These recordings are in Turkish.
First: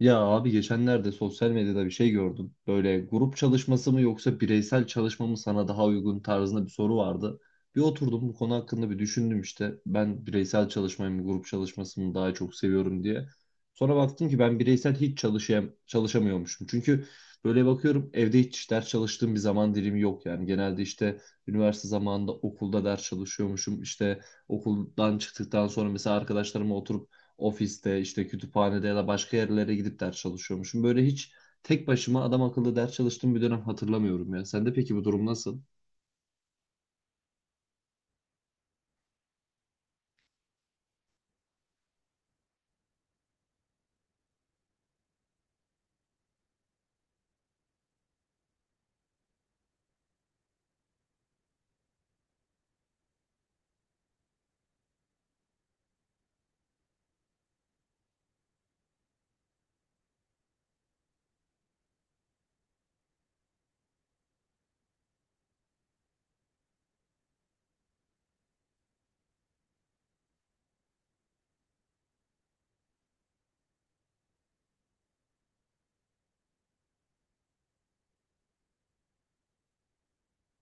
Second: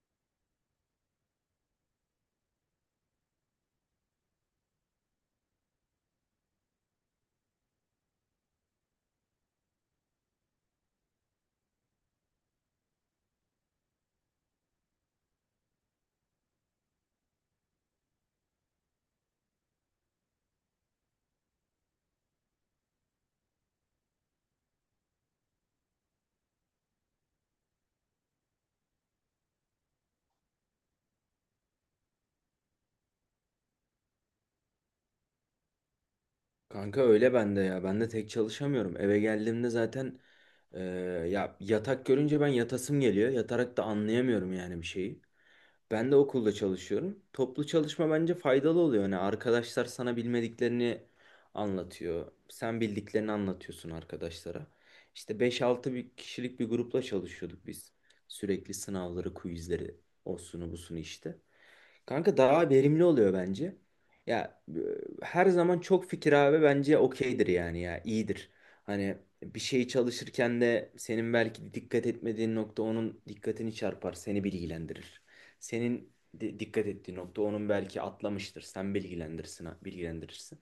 Ya abi geçenlerde sosyal medyada bir şey gördüm. Böyle grup çalışması mı yoksa bireysel çalışma mı sana daha uygun tarzında bir soru vardı. Bir oturdum bu konu hakkında bir düşündüm işte. Ben bireysel çalışmayı mı grup çalışmasını mı daha çok seviyorum diye. Sonra baktım ki ben bireysel hiç çalışayım, çalışamıyormuşum. Çünkü böyle bakıyorum evde hiç ders çalıştığım bir zaman dilimi yok yani. Genelde işte üniversite zamanında okulda ders çalışıyormuşum. İşte okuldan çıktıktan sonra mesela arkadaşlarımla oturup ofiste, işte kütüphanede ya da başka yerlere gidip ders çalışıyormuşum. Böyle hiç tek başıma adam akıllı ders çalıştığım bir dönem hatırlamıyorum ya. Sende peki bu durum nasıl? Kanka öyle bende ya. Ben de tek çalışamıyorum. Eve geldiğimde zaten e, ya yatak görünce ben yatasım geliyor. Yatarak da anlayamıyorum yani bir şeyi. Ben de okulda çalışıyorum. Toplu çalışma bence faydalı oluyor. Hani arkadaşlar sana bilmediklerini anlatıyor. Sen bildiklerini anlatıyorsun arkadaşlara. İşte beş altı bir kişilik bir grupla çalışıyorduk biz. Sürekli sınavları, quizleri, osunu busunu işte. Kanka daha verimli oluyor bence. Ya her zaman çok fikir abi bence okeydir yani ya iyidir. Hani bir şeyi çalışırken de senin belki dikkat etmediğin nokta onun dikkatini çarpar, seni bilgilendirir. Senin dikkat ettiğin nokta onun belki atlamıştır. Sen bilgilendirirsin, bilgilendirirsin.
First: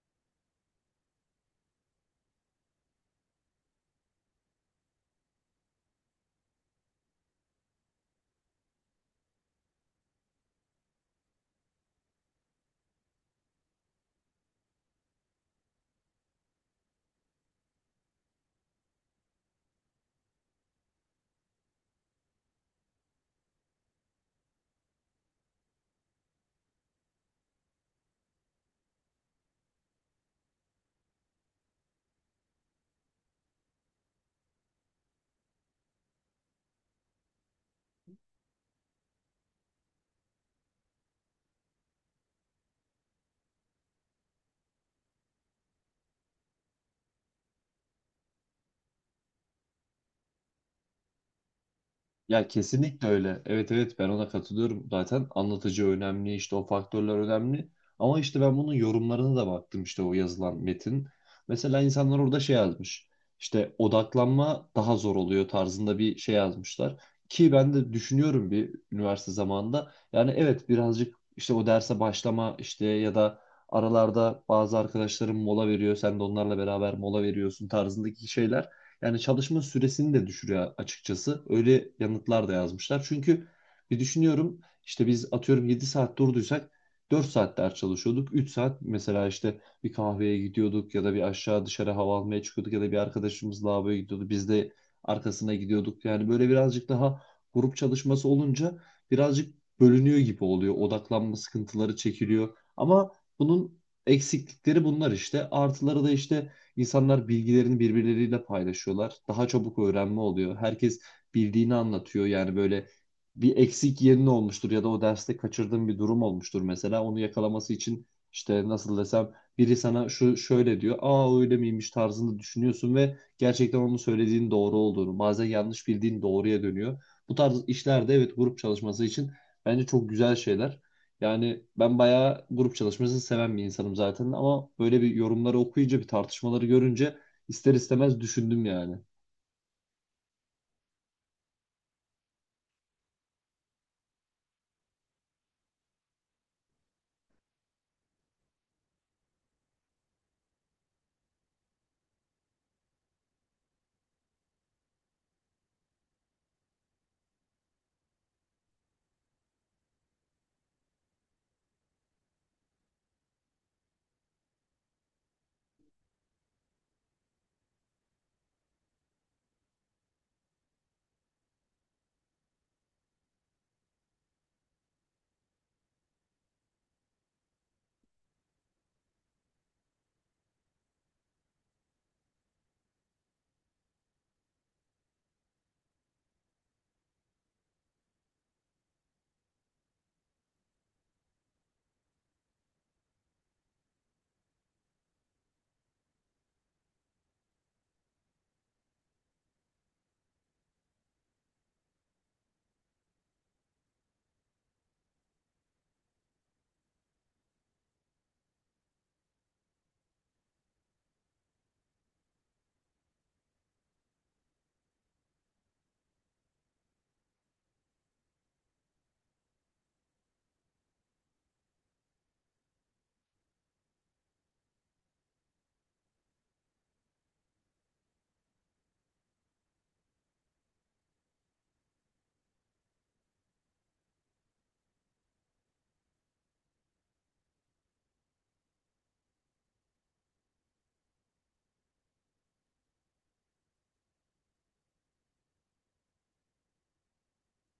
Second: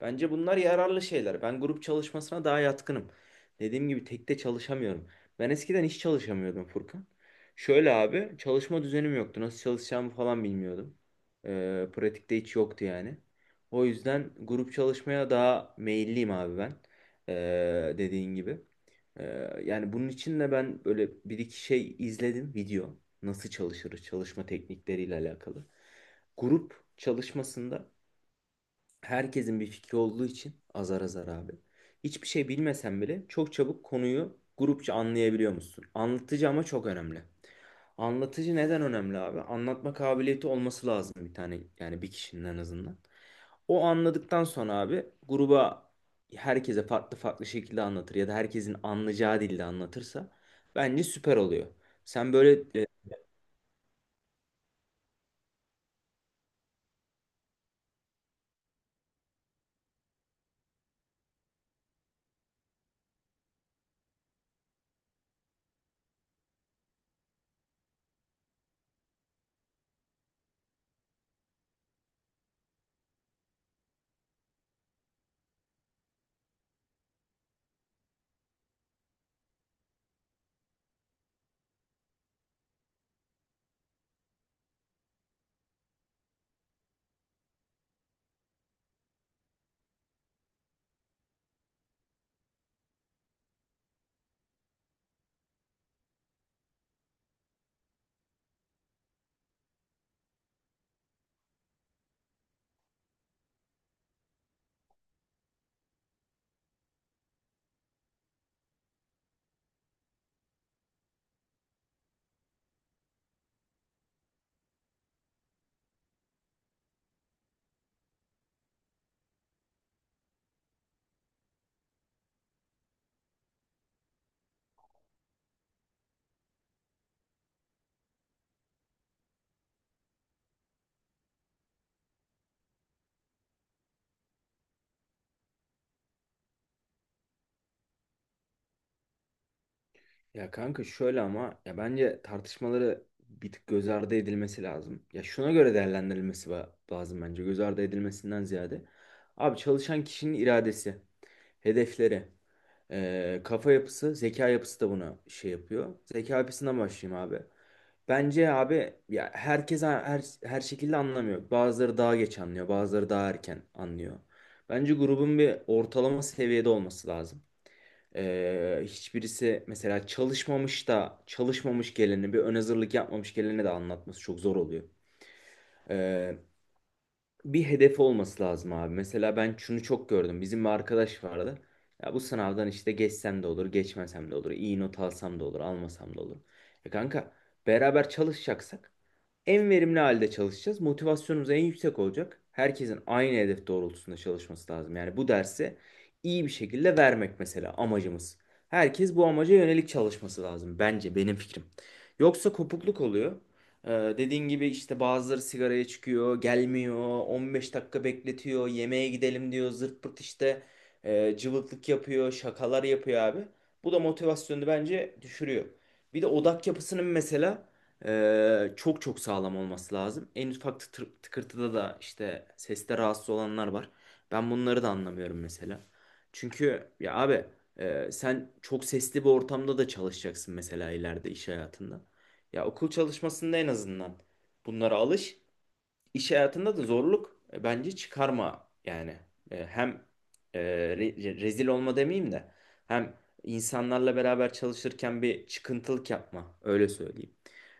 Bence bunlar yararlı şeyler. Ben grup çalışmasına daha yatkınım. Dediğim gibi tekte çalışamıyorum. Ben eskiden hiç çalışamıyordum Furkan. Şöyle abi çalışma düzenim yoktu. Nasıl çalışacağımı falan bilmiyordum. Pratikte hiç yoktu yani. O yüzden grup çalışmaya daha meyilliyim abi ben. Dediğin gibi. Yani bunun için de ben böyle bir iki şey izledim video. Nasıl çalışırız çalışma teknikleriyle alakalı. Grup çalışmasında herkesin bir fikri olduğu için azar azar abi. Hiçbir şey bilmesen bile çok çabuk konuyu grupça anlayabiliyor musun? Anlatıcı ama çok önemli. Anlatıcı neden önemli abi? Anlatma kabiliyeti olması lazım bir tane yani bir kişinin en azından. O anladıktan sonra abi gruba herkese farklı farklı şekilde anlatır ya da herkesin anlayacağı dilde anlatırsa bence süper oluyor. Sen Ya böyle kesinlikle öyle. Evet evet, ben ona katılıyorum. Zaten anlatıcı önemli, işte o faktörler önemli. Ama işte ben bunun yorumlarına da baktım, işte o yazılan metin. Mesela insanlar orada şey yazmış. İşte odaklanma daha zor oluyor tarzında bir şey yazmışlar. Ki ben de düşünüyorum bir üniversite zamanında. Yani evet, birazcık işte o derse başlama işte ya da aralarda bazı arkadaşlarım mola veriyor. Sen de onlarla beraber mola veriyorsun tarzındaki şeyler yani çalışma süresini de düşürüyor açıkçası. Öyle yanıtlar da yazmışlar. Çünkü bir düşünüyorum işte, biz atıyorum 7 saat durduysak 4 saat ders çalışıyorduk. 3 saat mesela işte bir kahveye gidiyorduk ya da bir aşağı dışarı hava almaya çıkıyorduk ya da bir arkadaşımız lavaboya gidiyordu. Biz de arkasına gidiyorduk. Yani böyle birazcık daha grup çalışması olunca birazcık bölünüyor gibi oluyor. Odaklanma sıkıntıları çekiliyor. Ama bunun eksiklikleri bunlar işte. Artıları da işte, İnsanlar bilgilerini birbirleriyle paylaşıyorlar. Daha çabuk öğrenme oluyor. Herkes bildiğini anlatıyor. Yani böyle bir eksik yerin olmuştur ya da o derste kaçırdığın bir durum olmuştur mesela. Onu yakalaması için işte, nasıl desem, biri sana şu şöyle diyor. Aa öyle miymiş tarzında düşünüyorsun ve gerçekten onun söylediğin doğru olduğunu, bazen yanlış bildiğin doğruya dönüyor. Bu tarz işlerde evet, grup çalışması için bence çok güzel şeyler. Yani ben bayağı grup çalışmasını seven bir insanım zaten, ama böyle bir yorumları okuyunca, bir tartışmaları görünce ister istemez düşündüm yani. ya kanka şöyle ama ya bence tartışmaları bir tık göz ardı edilmesi lazım. Ya şuna göre değerlendirilmesi lazım bence göz ardı edilmesinden ziyade. Abi çalışan kişinin iradesi, hedefleri, kafa yapısı, zeka yapısı da buna şey yapıyor. Zeka yapısından başlayayım abi. Bence abi ya herkes her şekilde anlamıyor. Bazıları daha geç anlıyor, bazıları daha erken anlıyor. Bence grubun bir ortalama seviyede olması lazım. Hiçbirisi mesela çalışmamış da çalışmamış geleni bir ön hazırlık yapmamış geleni de anlatması çok zor oluyor. Ee, Bir hedef olması lazım abi. Mesela ben şunu çok gördüm. Bizim bir arkadaş vardı. Ya bu sınavdan işte geçsem de olur, geçmesem de olur, iyi not alsam da olur, almasam da olur. E kanka beraber çalışacaksak en verimli halde çalışacağız. Motivasyonumuz en yüksek olacak. Herkesin aynı hedef doğrultusunda çalışması lazım. Yani bu dersi iyi bir şekilde vermek mesela amacımız. Herkes bu amaca yönelik çalışması lazım bence benim fikrim. Yoksa kopukluk oluyor. Ee, Dediğin gibi işte bazıları sigaraya çıkıyor, gelmiyor, 15 dakika bekletiyor, yemeğe gidelim diyor, zırt pırt işte cıvıklık yapıyor, şakalar yapıyor abi. Bu da motivasyonu bence düşürüyor. Bir de odak yapısının mesela çok çok sağlam olması lazım. En ufak tıkırtıda da işte seste rahatsız olanlar var. Ben bunları da anlamıyorum mesela. Çünkü ya abi sen çok sesli bir ortamda da çalışacaksın mesela ileride iş hayatında. Ya okul çalışmasında en azından bunlara alış. İş hayatında da zorluk bence çıkarma yani. Hem e, rezil olma demeyeyim de hem insanlarla beraber çalışırken bir çıkıntılık yapma öyle söyleyeyim.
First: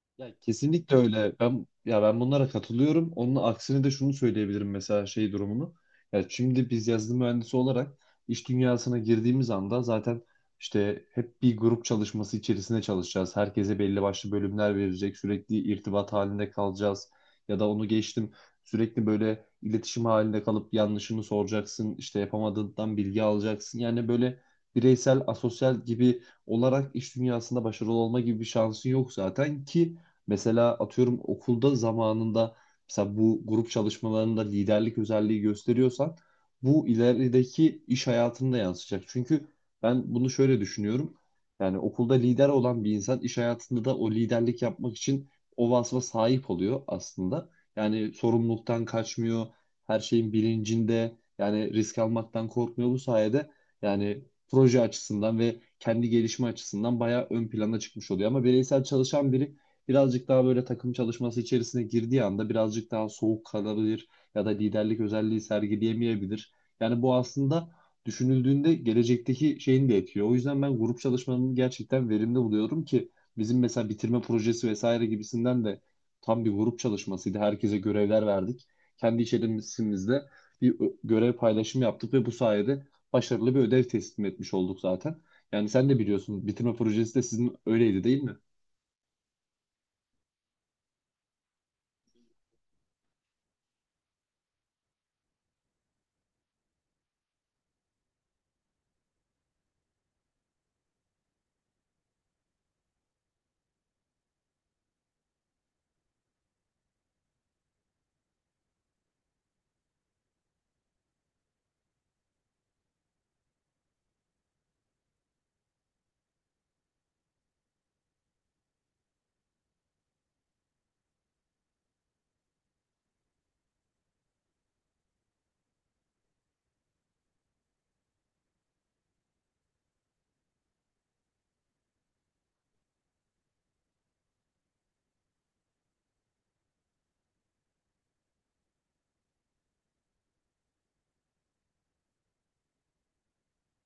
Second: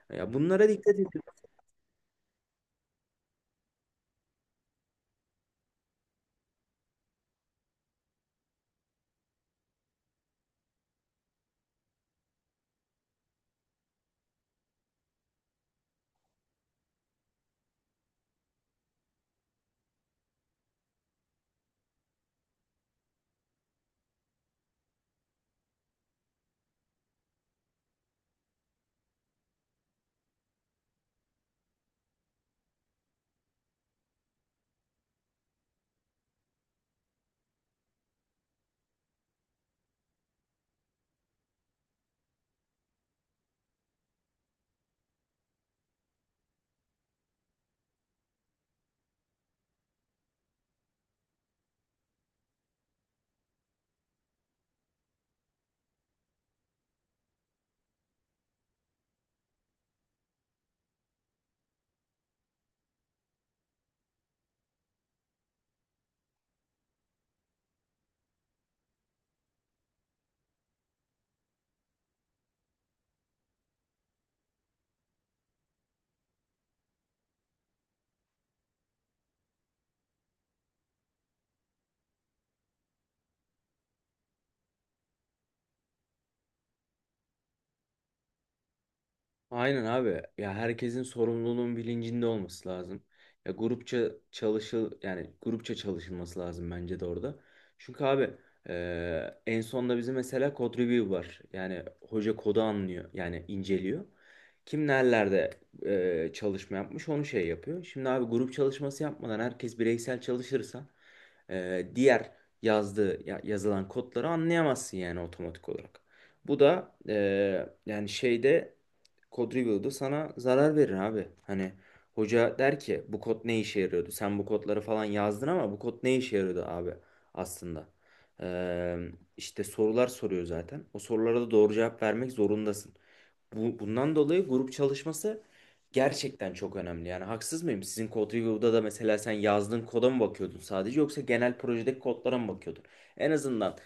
Ya Ya bunlara dikkat kesinlikle edin. öyle. Ben, ya, ben bunlara katılıyorum. Onun aksine de şunu söyleyebilirim mesela, şey durumunu. Ya şimdi biz yazılım mühendisi olarak iş dünyasına girdiğimiz anda zaten işte hep bir grup çalışması içerisinde çalışacağız. Herkese belli başlı bölümler verecek. Sürekli irtibat halinde kalacağız. Ya da onu geçtim. Sürekli böyle iletişim halinde kalıp yanlışını soracaksın. İşte yapamadığından bilgi alacaksın. Yani böyle bireysel, asosyal gibi olarak iş dünyasında başarılı olma gibi bir şansın yok zaten ki. Mesela atıyorum okulda zamanında, mesela bu grup çalışmalarında liderlik özelliği gösteriyorsan, bu ilerideki iş hayatında yansıyacak. Çünkü ben bunu şöyle düşünüyorum. Yani okulda lider olan bir insan iş hayatında da o liderlik yapmak için o vasfa sahip oluyor aslında. Yani sorumluluktan kaçmıyor, her şeyin bilincinde, yani risk almaktan korkmuyor bu sayede. Yani proje açısından ve kendi gelişme açısından bayağı ön plana çıkmış oluyor. Ama bireysel çalışan biri birazcık daha böyle takım çalışması içerisine girdiği anda birazcık daha soğuk kalabilir ya da liderlik özelliği sergileyemeyebilir. Yani bu aslında düşünüldüğünde gelecekteki şeyini de etkiliyor. O yüzden ben grup çalışmanın gerçekten verimli buluyorum ki bizim mesela bitirme projesi vesaire gibisinden de tam bir grup çalışmasıydı. Herkese görevler verdik. Kendi içerimizde görev paylaşımı yaptık ve bu sayede başarılı bir ödev teslim etmiş olduk zaten. Yani sen de biliyorsun, bitirme projesi de sizin öyleydi değil mi? Aynen abi. Ya herkesin sorumluluğunun bilincinde olması lazım. Ya grupça çalışılması lazım bence de orada. Çünkü abi en sonda bizim mesela code review var. Yani hoca kodu anlıyor. Yani inceliyor. Kim nerelerde çalışma yapmış onu şey yapıyor. Şimdi abi grup çalışması yapmadan herkes bireysel çalışırsa diğer yazılan kodları anlayamazsın yani otomatik olarak. Bu da e, yani şeyde kod review'da sana zarar verir abi. Hani hoca der ki bu kod ne işe yarıyordu? Sen bu kodları falan yazdın ama bu kod ne işe yarıyordu abi aslında? Ee, işte sorular soruyor zaten. O sorulara da doğru cevap vermek zorundasın. Bundan dolayı grup çalışması gerçekten çok önemli. Yani haksız mıyım? Sizin kod review'da da mesela sen yazdığın koda mı bakıyordun sadece yoksa genel projedeki kodlara mı bakıyordun? En azından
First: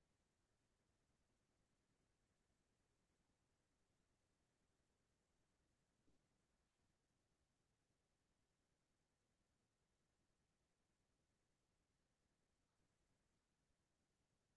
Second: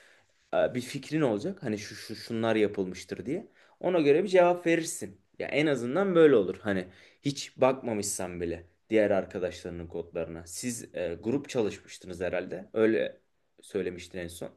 bir fikrin olacak. Hani şu şu şunlar yapılmıştır diye. Ona göre bir cevap verirsin. Ya en azından böyle olur. Hani hiç bakmamışsan bile diğer arkadaşlarının kodlarına. Siz grup çalışmıştınız herhalde. Öyle söylemiştin en son.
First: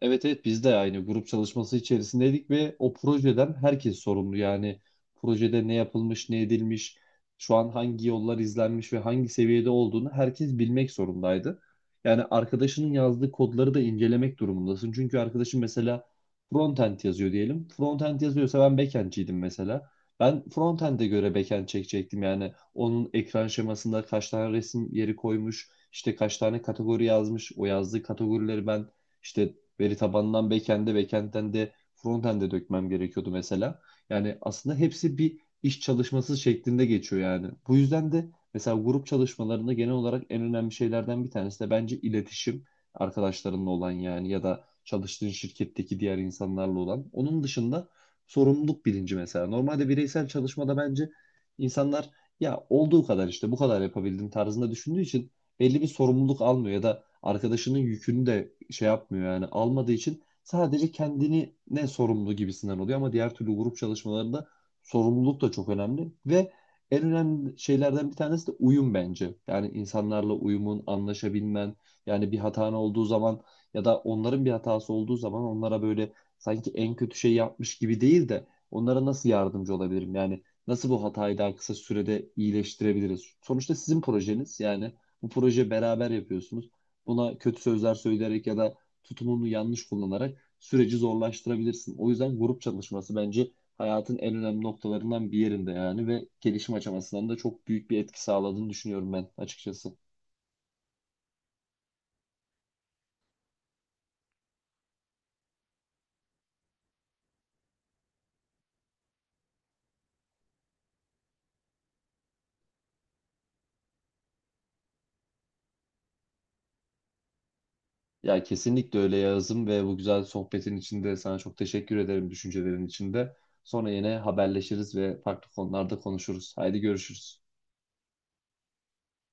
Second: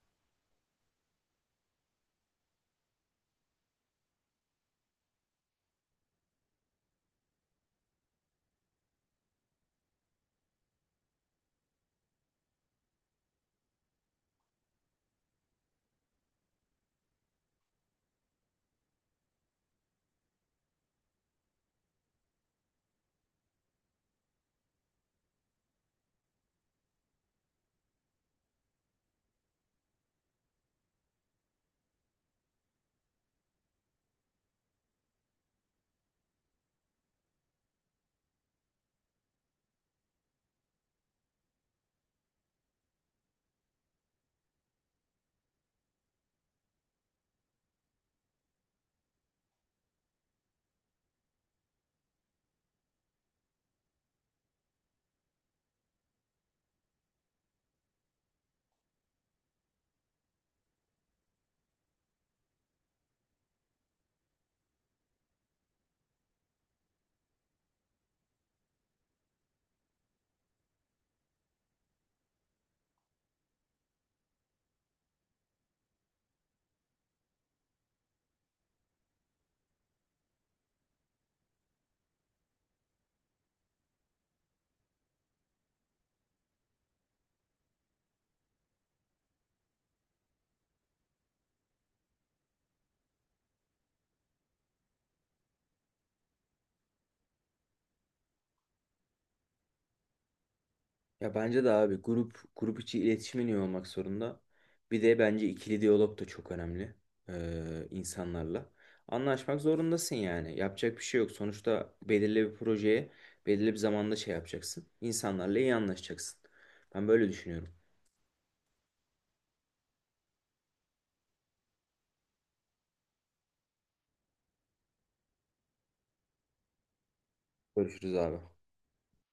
Evet evet, biz de aynı grup çalışması içerisindeydik ve o projeden herkes sorumlu. Yani projede ne yapılmış, ne edilmiş, şu an hangi yollar izlenmiş ve hangi seviyede olduğunu herkes bilmek zorundaydı. Yani arkadaşının yazdığı kodları da incelemek durumundasın. Çünkü arkadaşın mesela frontend yazıyor diyelim. Frontend yazıyorsa ben backend'ciydim mesela. Ben frontend'e göre backend çekecektim. Yani onun ekran şemasında kaç tane resim yeri koymuş, işte kaç tane kategori yazmış, o yazdığı kategorileri ben işte veri tabanından backend'e, backend'den de frontend'e dökmem gerekiyordu mesela. Yani aslında hepsi bir iş çalışması şeklinde geçiyor yani. Bu yüzden de mesela grup çalışmalarında genel olarak en önemli şeylerden bir tanesi de bence iletişim, arkadaşlarınla olan yani, ya da çalıştığın şirketteki diğer insanlarla olan. Onun dışında sorumluluk bilinci mesela. Normalde bireysel çalışmada bence insanlar ya olduğu kadar işte bu kadar yapabildim tarzında düşündüğü için belli bir sorumluluk almıyor ya da arkadaşının yükünü de şey yapmıyor yani, almadığı için sadece kendini ne sorumlu gibisinden oluyor, ama diğer türlü grup çalışmalarında sorumluluk da çok önemli ve en önemli şeylerden bir tanesi de uyum bence. Yani insanlarla uyumun, anlaşabilmen, yani bir hatan olduğu zaman ya da onların bir hatası olduğu zaman onlara böyle sanki en kötü şey yapmış gibi değil de, onlara nasıl yardımcı olabilirim? Yani nasıl bu hatayı daha kısa sürede iyileştirebiliriz? Sonuçta sizin projeniz yani, bu proje beraber yapıyorsunuz. Buna kötü sözler söyleyerek ya da tutumunu yanlış kullanarak süreci zorlaştırabilirsin. O yüzden grup çalışması bence hayatın en önemli noktalarından bir yerinde yani, ve gelişim aşamasından da çok büyük bir etki sağladığını düşünüyorum ben açıkçası. Ya bence de abi grup içi iletişimin iyi olmak zorunda. Bir de bence ikili diyalog da çok önemli insanlarla. Anlaşmak zorundasın yani. Yapacak bir şey yok. Sonuçta belirli bir projeye belirli bir zamanda şey yapacaksın. İnsanlarla iyi anlaşacaksın. Ben böyle düşünüyorum. Ya kesinlikle öyle Yağız'ım, ve bu güzel sohbetin içinde sana çok teşekkür ederim, düşüncelerin içinde. Sonra yine haberleşiriz ve farklı konularda konuşuruz. Haydi görüşürüz. Görüşürüz abi.